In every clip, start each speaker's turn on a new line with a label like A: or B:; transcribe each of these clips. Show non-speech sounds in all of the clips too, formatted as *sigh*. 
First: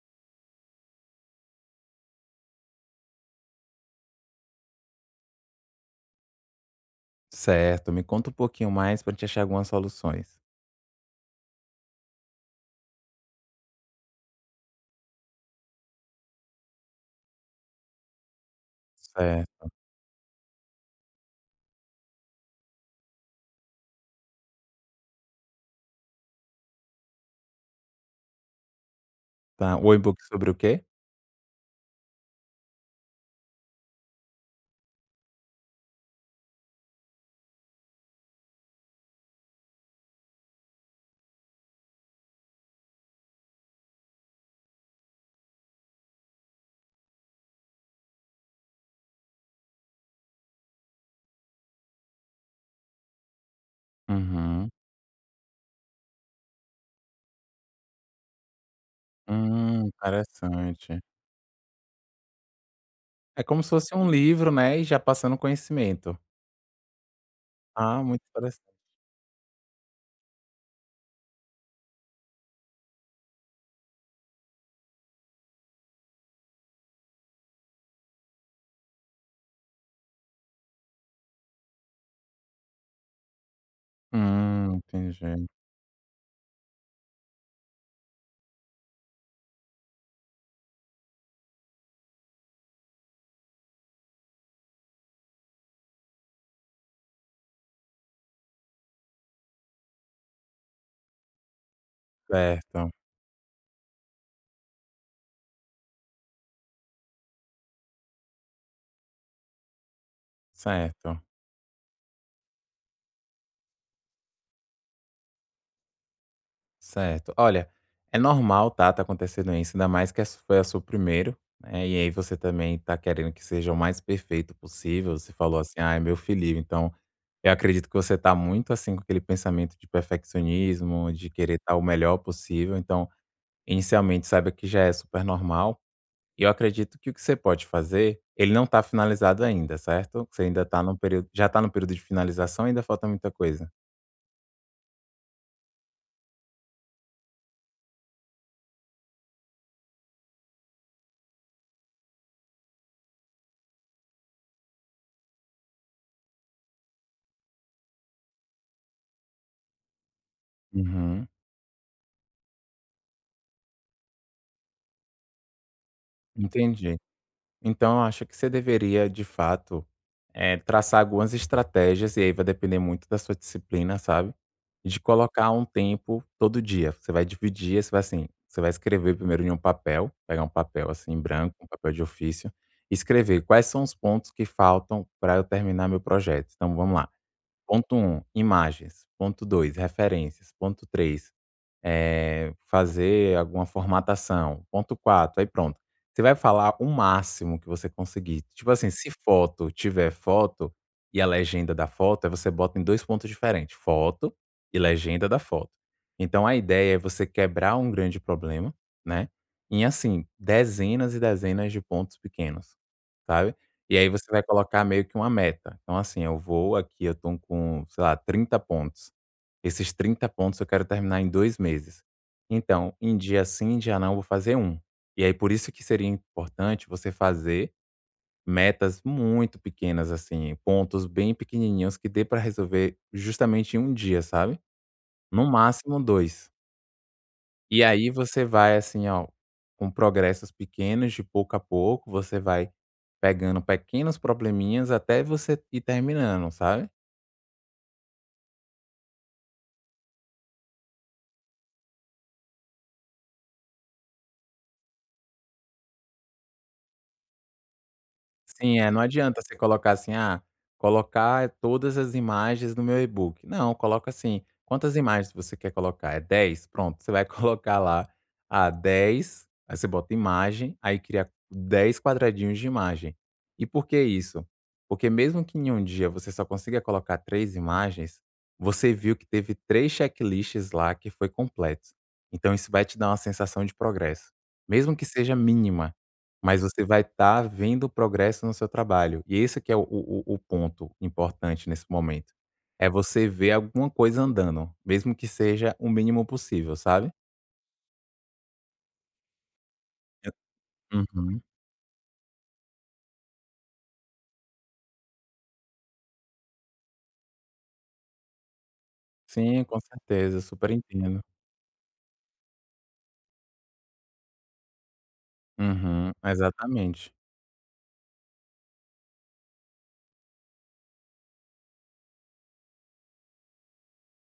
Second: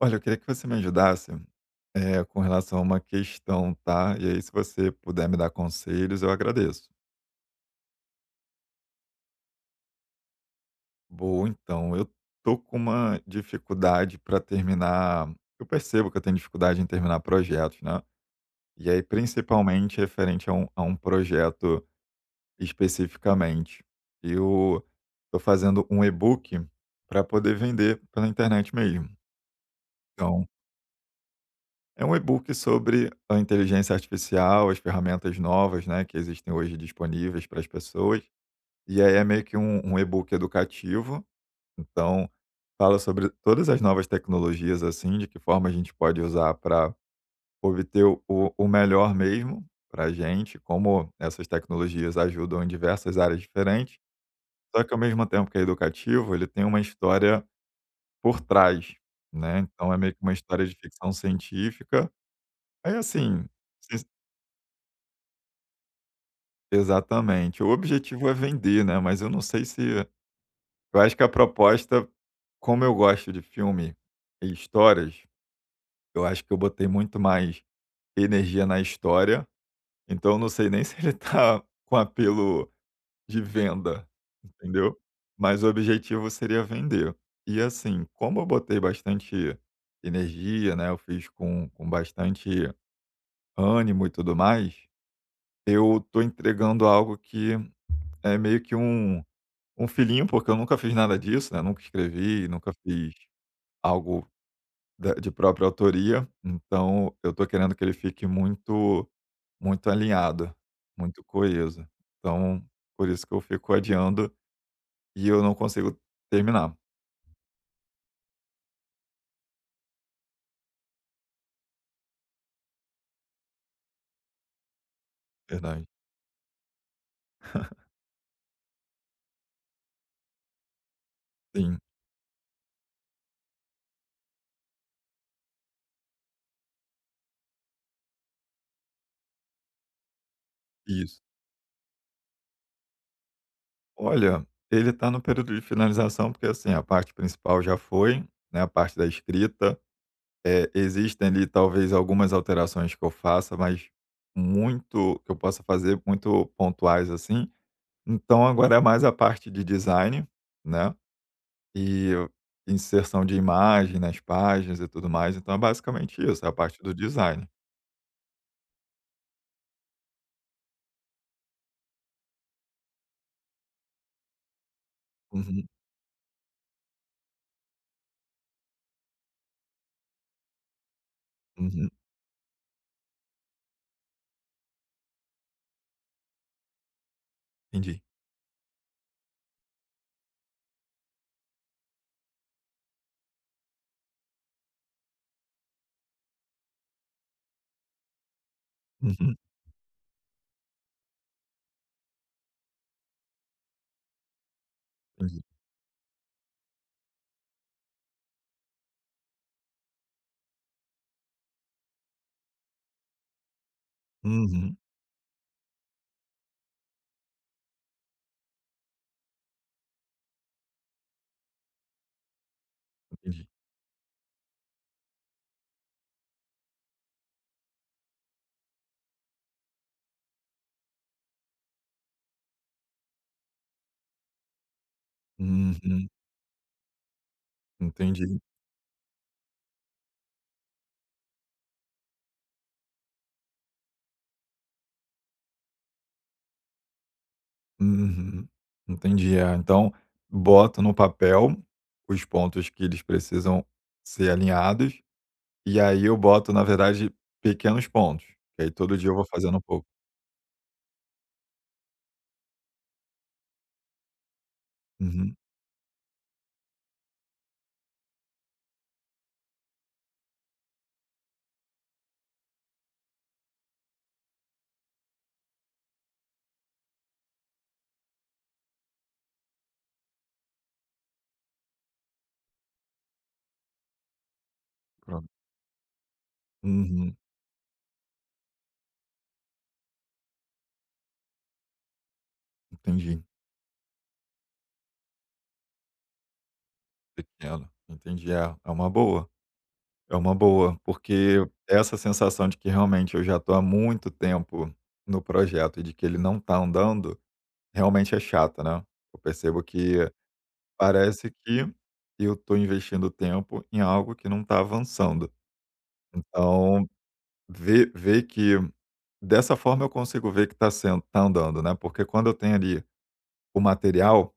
A: Olha, eu queria que você me ajudasse, com relação a uma questão, tá. E aí, se você puder me dar conselhos, eu agradeço.
B: Certo, me conta um pouquinho mais pra gente achar algumas soluções.
A: Bom, então, eu tô com uma dificuldade para terminar, eu percebo que eu tenho dificuldade em terminar projetos, né. E aí,
B: Certo,
A: principalmente referente a um projeto especificamente. Eu tô fazendo um e-book para poder vender pela internet mesmo.
B: tá. O e-book
A: Então,
B: sobre o quê?
A: é um e-book sobre a inteligência artificial, as ferramentas novas, né, que existem hoje disponíveis para as pessoas. E aí é meio que um e-book educativo. Então, fala sobre todas as novas tecnologias, assim, de que forma a gente pode usar para obter o melhor mesmo para a gente, como essas tecnologias ajudam em diversas áreas diferentes.
B: Uhum.
A: Só que, ao mesmo tempo que é educativo, ele tem uma história por trás, né? Então, é meio que uma história de
B: Interessante.
A: ficção científica. Aí,
B: É
A: assim,
B: como se fosse um livro, né, e já passando conhecimento.
A: exatamente. O
B: Ah, muito
A: objetivo é
B: interessante.
A: vender, né, mas eu não sei se, eu acho que a proposta, como eu gosto de filme e histórias, eu acho que eu botei muito mais energia na história, então eu não sei nem *laughs* se ele tá com apelo de venda, entendeu.
B: Entendi.
A: Mas o objetivo seria vender. E, assim, como eu botei bastante energia, né, eu fiz com bastante ânimo e tudo mais, eu tô entregando algo que é meio que um filhinho, porque eu nunca fiz nada disso, né, nunca escrevi, nunca
B: Certo,
A: fiz algo da de própria autoria, então eu tô querendo que ele fique muito alinhado,
B: certo.
A: muito coeso. Então, por isso que eu fico adiando e eu não consigo terminar.
B: Certo. Olha, é normal, tá? Tá acontecendo isso, ainda mais que essa foi a sua primeiro, né? E aí você também tá querendo que seja o mais perfeito possível. Você falou assim,
A: Verdade.
B: ah, é meu filhinho. Então, eu acredito que você tá muito assim com aquele pensamento de perfeccionismo, de querer estar
A: Sim,
B: o melhor possível. Então, inicialmente, saiba que já é super normal. E eu acredito que o que você pode fazer, ele não tá finalizado ainda, certo? Você ainda tá no
A: isso.
B: período, já tá no período de finalização, ainda falta muita coisa.
A: Olha, ele tá no período de finalização, porque, assim, a parte principal já foi, né, a parte da escrita. É, existem ali talvez algumas alterações que eu faça, mas muito que eu possa fazer, muito pontuais assim. Então agora é mais a parte de design, né?
B: Uhum.
A: E inserção de imagem nas páginas e tudo mais. Então é basicamente isso, é a parte do
B: Entendi.
A: design.
B: Então eu acho que você deveria, de fato, traçar algumas estratégias, e aí vai depender muito da sua disciplina, sabe, de colocar um
A: Uhum,
B: tempo todo dia. Você vai dividir, você vai assim, você vai escrever primeiro em um papel, pegar um papel, assim, branco, um
A: uhum,
B: papel de ofício, e escrever quais são os pontos que faltam para eu terminar meu projeto. Então vamos lá, ponto
A: entendi.
B: um, imagens, ponto 2, referências, ponto três, fazer alguma formatação, ponto quatro, aí pronto. Você vai falar o máximo que você conseguir. Tipo assim, se
A: Uhum,
B: foto tiver foto e a legenda da foto, aí você bota em 2 pontos diferentes, foto e legenda da
A: entendi.
B: foto. Então a ideia é você quebrar um grande problema, né, em assim, dezenas e dezenas de pontos pequenos, sabe. E aí você vai
A: Uhum,
B: colocar meio que uma meta. Então assim, eu vou aqui eu tô com, sei lá, 30 pontos. Esses 30 pontos eu quero terminar em 2 meses. Então, em dia
A: entendi.
B: sim, em dia não, eu vou fazer um. E aí por isso que seria importante você fazer metas muito pequenas, assim, pontos bem pequenininhos que dê para resolver justamente em um dia, sabe? No máximo
A: Uhum,
B: 2. E aí
A: entendi.
B: você vai assim, ó, com progressos pequenos, de pouco a pouco, você vai pegando pequenos probleminhas até você ir terminando, sabe?
A: Uhum, entendi. É, então boto no papel os pontos que eles precisam ser alinhados. E aí eu boto, na verdade, pequenos pontos, e aí
B: Sim, é,
A: todo
B: não
A: dia eu vou
B: adianta você
A: fazendo um pouco.
B: colocar assim: "Ah, colocar todas as imagens no meu e-book". Não, coloca assim: "Quantas imagens
A: Uhum,
B: você quer colocar? É 10. Pronto, você vai *laughs* colocar lá, ah, 10, aí você bota imagem, aí cria 10 quadradinhos de imagem. E por que isso? Porque mesmo que em um dia você só consiga colocar 3 imagens, você viu que teve 3 checklists lá que foi completo. Então isso vai te dar uma sensação de progresso, mesmo que
A: pronto.
B: seja mínima. Mas você vai
A: Uhum,
B: estar vendo o progresso no seu trabalho. E esse que é o ponto importante nesse momento. É
A: entendi,
B: você ver alguma coisa andando, mesmo que seja o mínimo possível, sabe.
A: pequeno, entendi. É, é
B: Eu
A: uma boa,
B: Uhum.
A: porque essa sensação de que realmente eu já tô há muito tempo no projeto e de que ele não tá andando, realmente é chata, né. Eu percebo
B: Sim, com
A: que
B: certeza, super entendo.
A: parece que eu tô investindo tempo em algo que não tá avançando.
B: Uhum,
A: Então,
B: exatamente.
A: ver que dessa forma eu consigo ver que está sendo, tá andando, né, porque quando eu tenho ali o material,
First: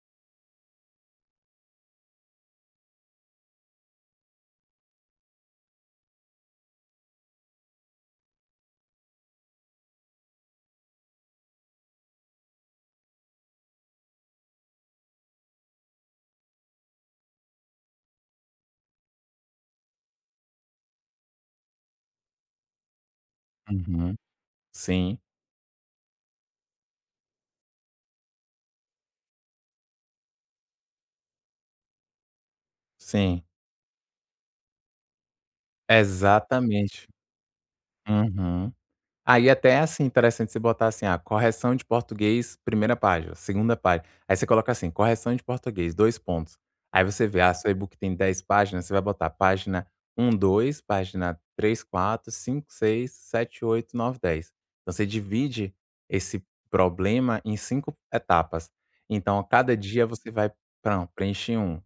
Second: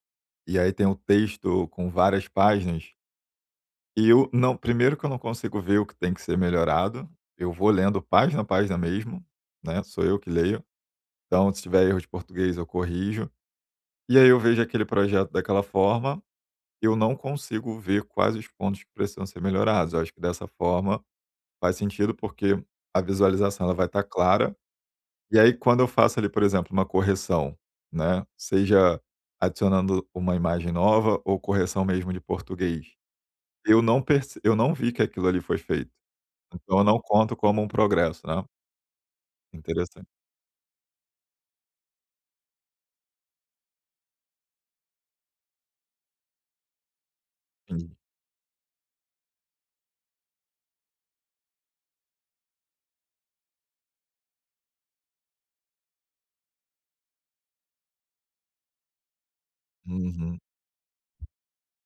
A: e aí tem o texto com várias páginas, e eu não, primeiro que eu não consigo ver o que tem que ser melhorado, eu vou lendo página a página mesmo, né, sou eu que leio, então se tiver erro de português eu corrijo, e aí eu vejo aquele projeto daquela forma, eu não consigo ver quais os pontos que precisam ser melhorados, eu acho que dessa forma faz sentido, porque a visualização ela vai estar
B: Uhum.
A: clara.
B: Sim,
A: E aí, quando eu faço ali, por exemplo, uma correção, né, seja adicionando uma imagem nova ou correção mesmo de português,
B: sim.
A: eu não vi que aquilo ali foi feito, então eu não
B: Exatamente.
A: conto como um progresso, né.
B: Uhum. Aí até, assim,
A: Interessante.
B: interessante você botar assim, ah, correção de português, primeira página, segunda página. Aí você coloca assim, correção de português, 2 pontos. Aí você vê, ah, seu
A: Entendi.
B: e-book tem 10 páginas, você vai botar página um, dois, página três, quatro, cinco, seis, sete, oito, nove, 10. Então você divide esse problema em 5 etapas. Então a cada dia você
A: Uhum.
B: vai, pram, preenche um,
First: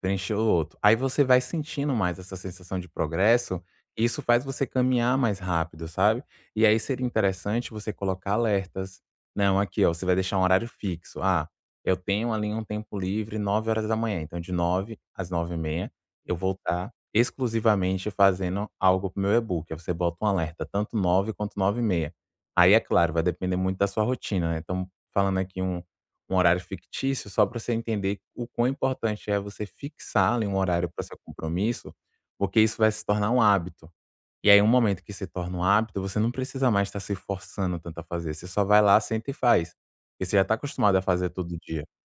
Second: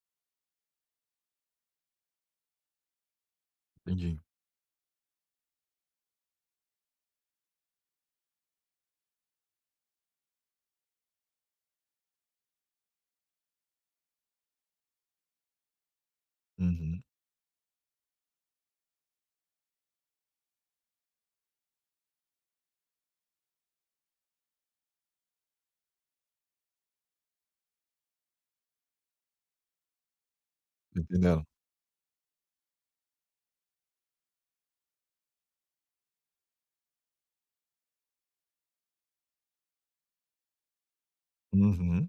B: preenche o outro. Aí você vai sentindo mais essa sensação de progresso, e
A: Entendi.
B: isso faz você caminhar mais rápido, sabe? E aí seria interessante você colocar alertas. Não, aqui, ó, você vai deixar um horário fixo. Ah, eu tenho ali um tempo livre 9 horas da manhã, então de 9 às 9h30 eu vou estar
A: Uhum.
B: exclusivamente fazendo algo para o meu e-book. Aí você bota um alerta, tanto 9 quanto 9h30. Aí, é claro, vai depender muito da sua rotina, né? Estamos falando aqui um horário fictício só para você entender o quão importante é você fixar ali um horário para seu
A: Entendendo.
B: compromisso, porque isso vai se tornar um hábito. E aí um momento que se torna um hábito, você não precisa mais estar se forçando tanto a fazer, você só vai lá, senta e faz. Porque você já está acostumado a fazer todo dia.
A: Uhum.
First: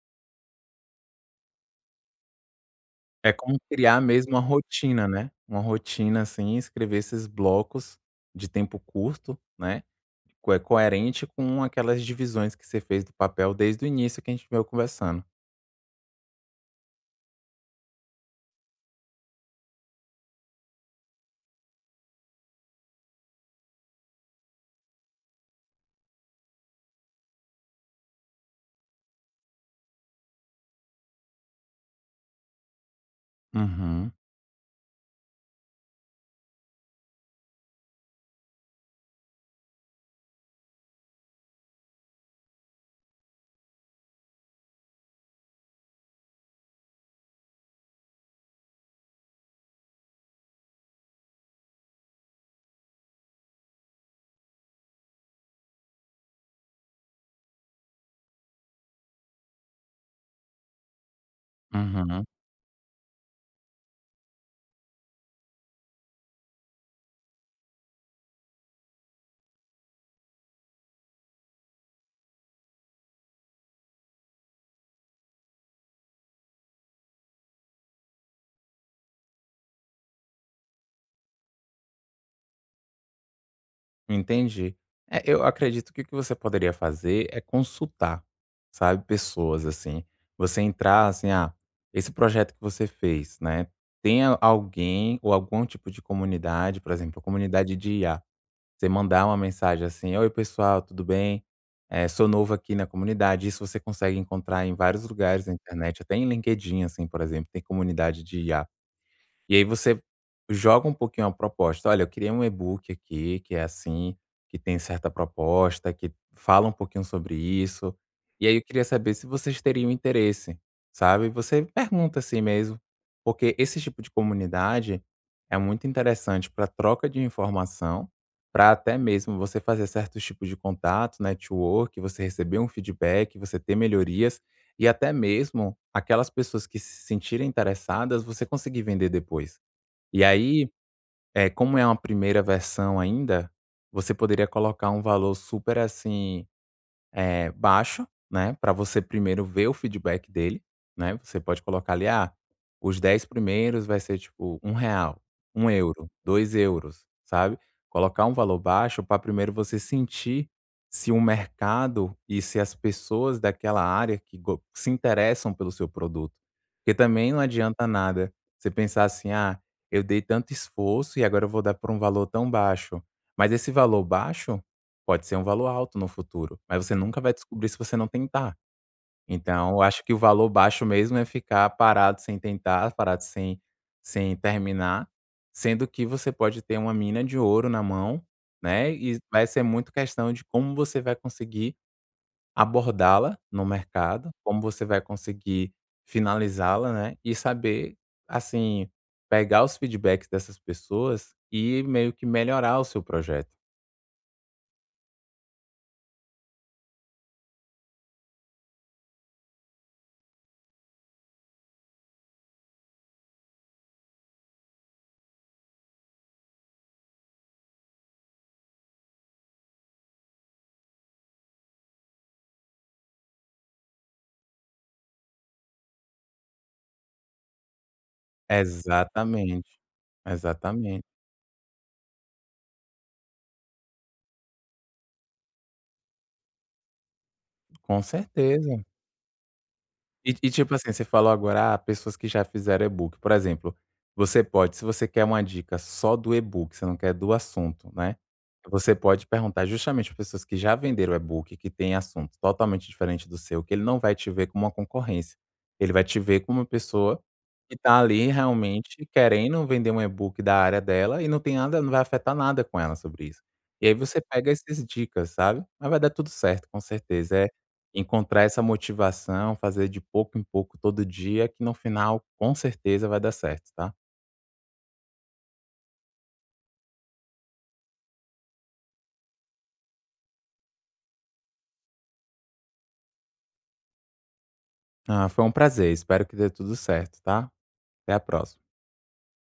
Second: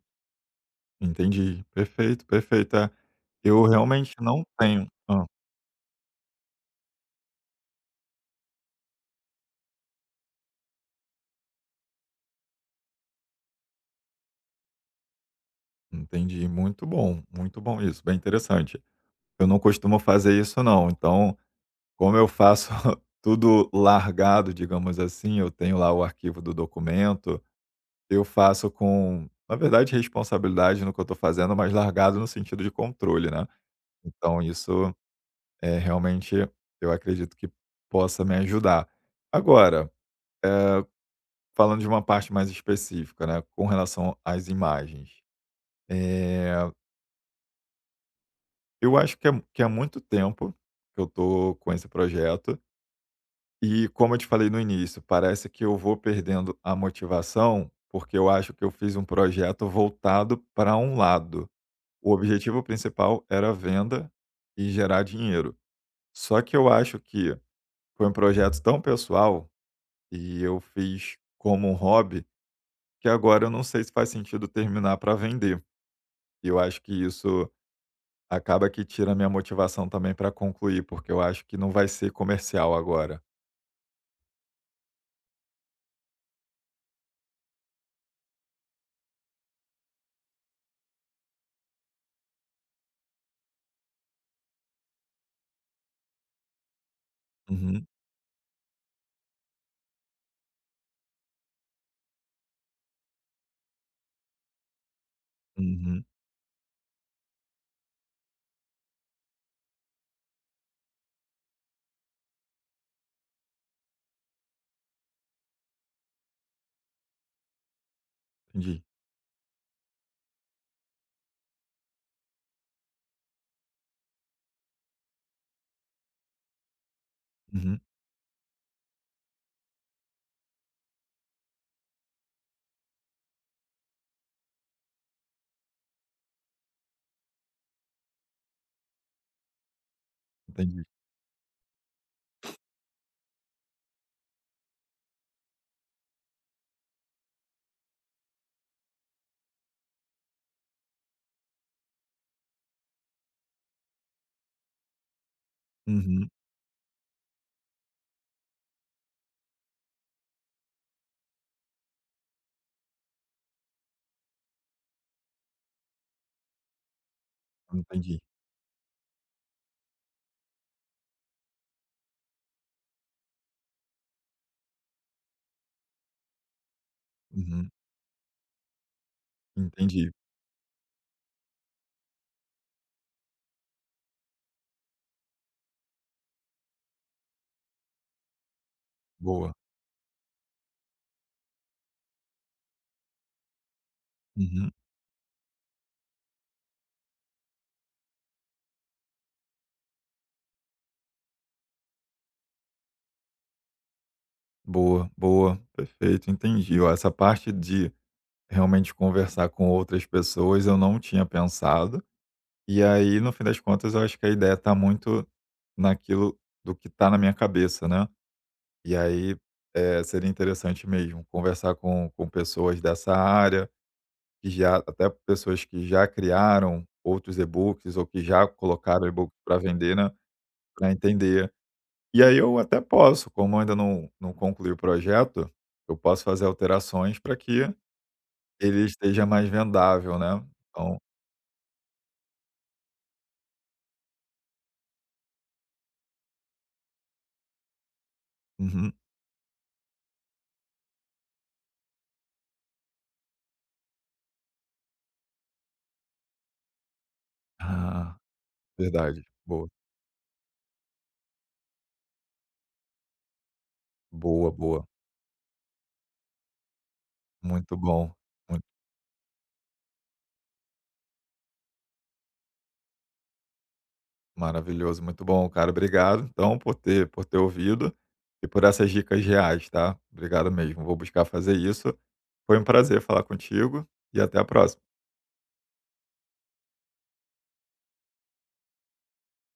A: Entendi. Perfeito, perfeito. É,
B: É como
A: eu
B: criar
A: realmente
B: mesmo uma
A: não tenho
B: rotina, né, uma rotina, assim, escrever esses blocos de tempo curto, né, co é coerente com aquelas divisões que você fez do papel desde o início que a gente veio conversando.
A: entendi. Muito bom isso, bem interessante. Eu não costumo fazer isso não, então, como eu faço *laughs* tudo largado, digamos assim, eu tenho lá o arquivo do documento, eu faço com, na verdade, responsabilidade no que eu estou fazendo, mas largado no sentido de controle, né.
B: Uhum,
A: Então isso, é realmente, eu acredito que possa me ajudar. Agora, falando de uma parte mais específica, né, com relação às imagens, eh, eu acho que é muito tempo que eu estou com esse projeto. E como eu te falei no início, parece que eu vou perdendo a motivação, porque eu acho que eu fiz um projeto voltado para um lado. O
B: uhum.
A: objetivo principal era venda e gerar dinheiro. Só que eu acho que foi um projeto tão pessoal e eu fiz como um hobby que agora eu não sei se faz sentido terminar para vender. E eu acho que isso acaba que tira a minha motivação também para concluir, porque eu acho que não vai ser comercial agora.
B: Entendi. É, eu acredito que o que você poderia fazer é consultar, sabe, pessoas assim. Você entrar assim, ah, esse projeto que você fez, né? Tem alguém ou algum tipo de comunidade, por exemplo, comunidade
A: Uhum,
B: de IA. Você mandar uma mensagem assim, oi pessoal, tudo bem? É, sou novo aqui na comunidade. Isso você consegue encontrar em vários lugares na internet,
A: uhum,
B: até em LinkedIn, assim, por exemplo, tem comunidade de IA. E aí você joga um pouquinho a proposta. Olha, eu queria um e-book aqui que é assim, que tem certa proposta, que fala um pouquinho sobre isso. E aí eu queria
A: entendi.
B: saber se vocês teriam interesse, sabe? Você pergunta assim mesmo, porque esse tipo de comunidade é muito interessante para troca de
A: Uhum,
B: informação, para até mesmo você fazer certos tipos de contato, network, você receber um feedback, você ter melhorias e até mesmo aquelas pessoas que se sentirem interessadas, você conseguir vender depois. E aí,
A: entendi.
B: como é uma primeira versão ainda, você poderia colocar um valor super assim, baixo, né. Para você primeiro ver o feedback dele, né, você pode colocar ali, ah, os 10 primeiros vai ser tipo um real, 1 euro,
A: Uhum,
B: 2 euros, sabe. Colocar um valor baixo para primeiro você sentir se o mercado e se as pessoas daquela área que go se interessam pelo seu produto. Porque também não adianta
A: entendi.
B: nada você pensar assim: "Ah, eu dei tanto esforço e agora eu vou dar por um valor tão baixo". Mas esse valor baixo pode ser um valor alto no futuro, mas você nunca vai descobrir
A: Uhum,
B: se você não tentar. Então eu acho
A: entendi.
B: que o valor baixo mesmo é ficar parado sem tentar, parado sem terminar, sendo que você pode ter uma mina de ouro na mão, né, e vai
A: Boa.
B: ser muito questão de como você vai conseguir abordá-la no mercado, como
A: Uhum,
B: você vai conseguir finalizá-la, né, e saber, assim, pegar os feedbacks dessas pessoas e meio que melhorar o seu projeto.
A: boa, boa, perfeito, entendi. Ó, essa parte de realmente conversar com outras pessoas eu não tinha pensado, e aí no fim das contas eu acho que a ideia está muito naquilo do que está na minha cabeça, né. E aí, é seria interessante mesmo conversar com pessoas dessa área, que já, até pessoas que já criaram outros e-books ou que já colocaram e books para
B: Exatamente,
A: vender, né, para
B: exatamente,
A: entender. E aí eu até posso, como eu ainda não concluí o projeto, eu posso fazer alterações para que
B: com certeza.
A: ele esteja mais vendável,
B: E
A: né.
B: e tipo assim,
A: Então
B: você falou agora, ah, pessoas que já fizeram e-book. Por exemplo, você pode, se você quer uma dica só do e-book, você não quer do assunto, né,
A: uhum.
B: você pode perguntar justamente para pessoas que já venderam e-book, que tem assunto totalmente diferente do seu, que ele não vai te ver como uma concorrência, ele vai te ver como uma pessoa que está
A: Ah,
B: ali realmente
A: verdade.
B: querendo
A: Boa,
B: vender um e-book da área dela e não tem nada, não vai afetar nada com ela sobre isso. E aí você pega
A: boa,
B: essas
A: boa.
B: dicas, sabe. Mas vai dar tudo certo, com certeza. É,
A: Muito bom,
B: encontrar essa
A: muito
B: motivação, fazer de pouco em pouco todo dia, que no final com certeza vai dar certo, tá?
A: maravilhoso, muito bom, cara. Obrigado, então, por ter ouvido e por essas dicas reais, tá. Obrigado mesmo, vou buscar fazer isso. Foi um prazer falar contigo e até a próxima.
B: Ah, foi um prazer, espero que dê tudo certo, tá? Até a próxima.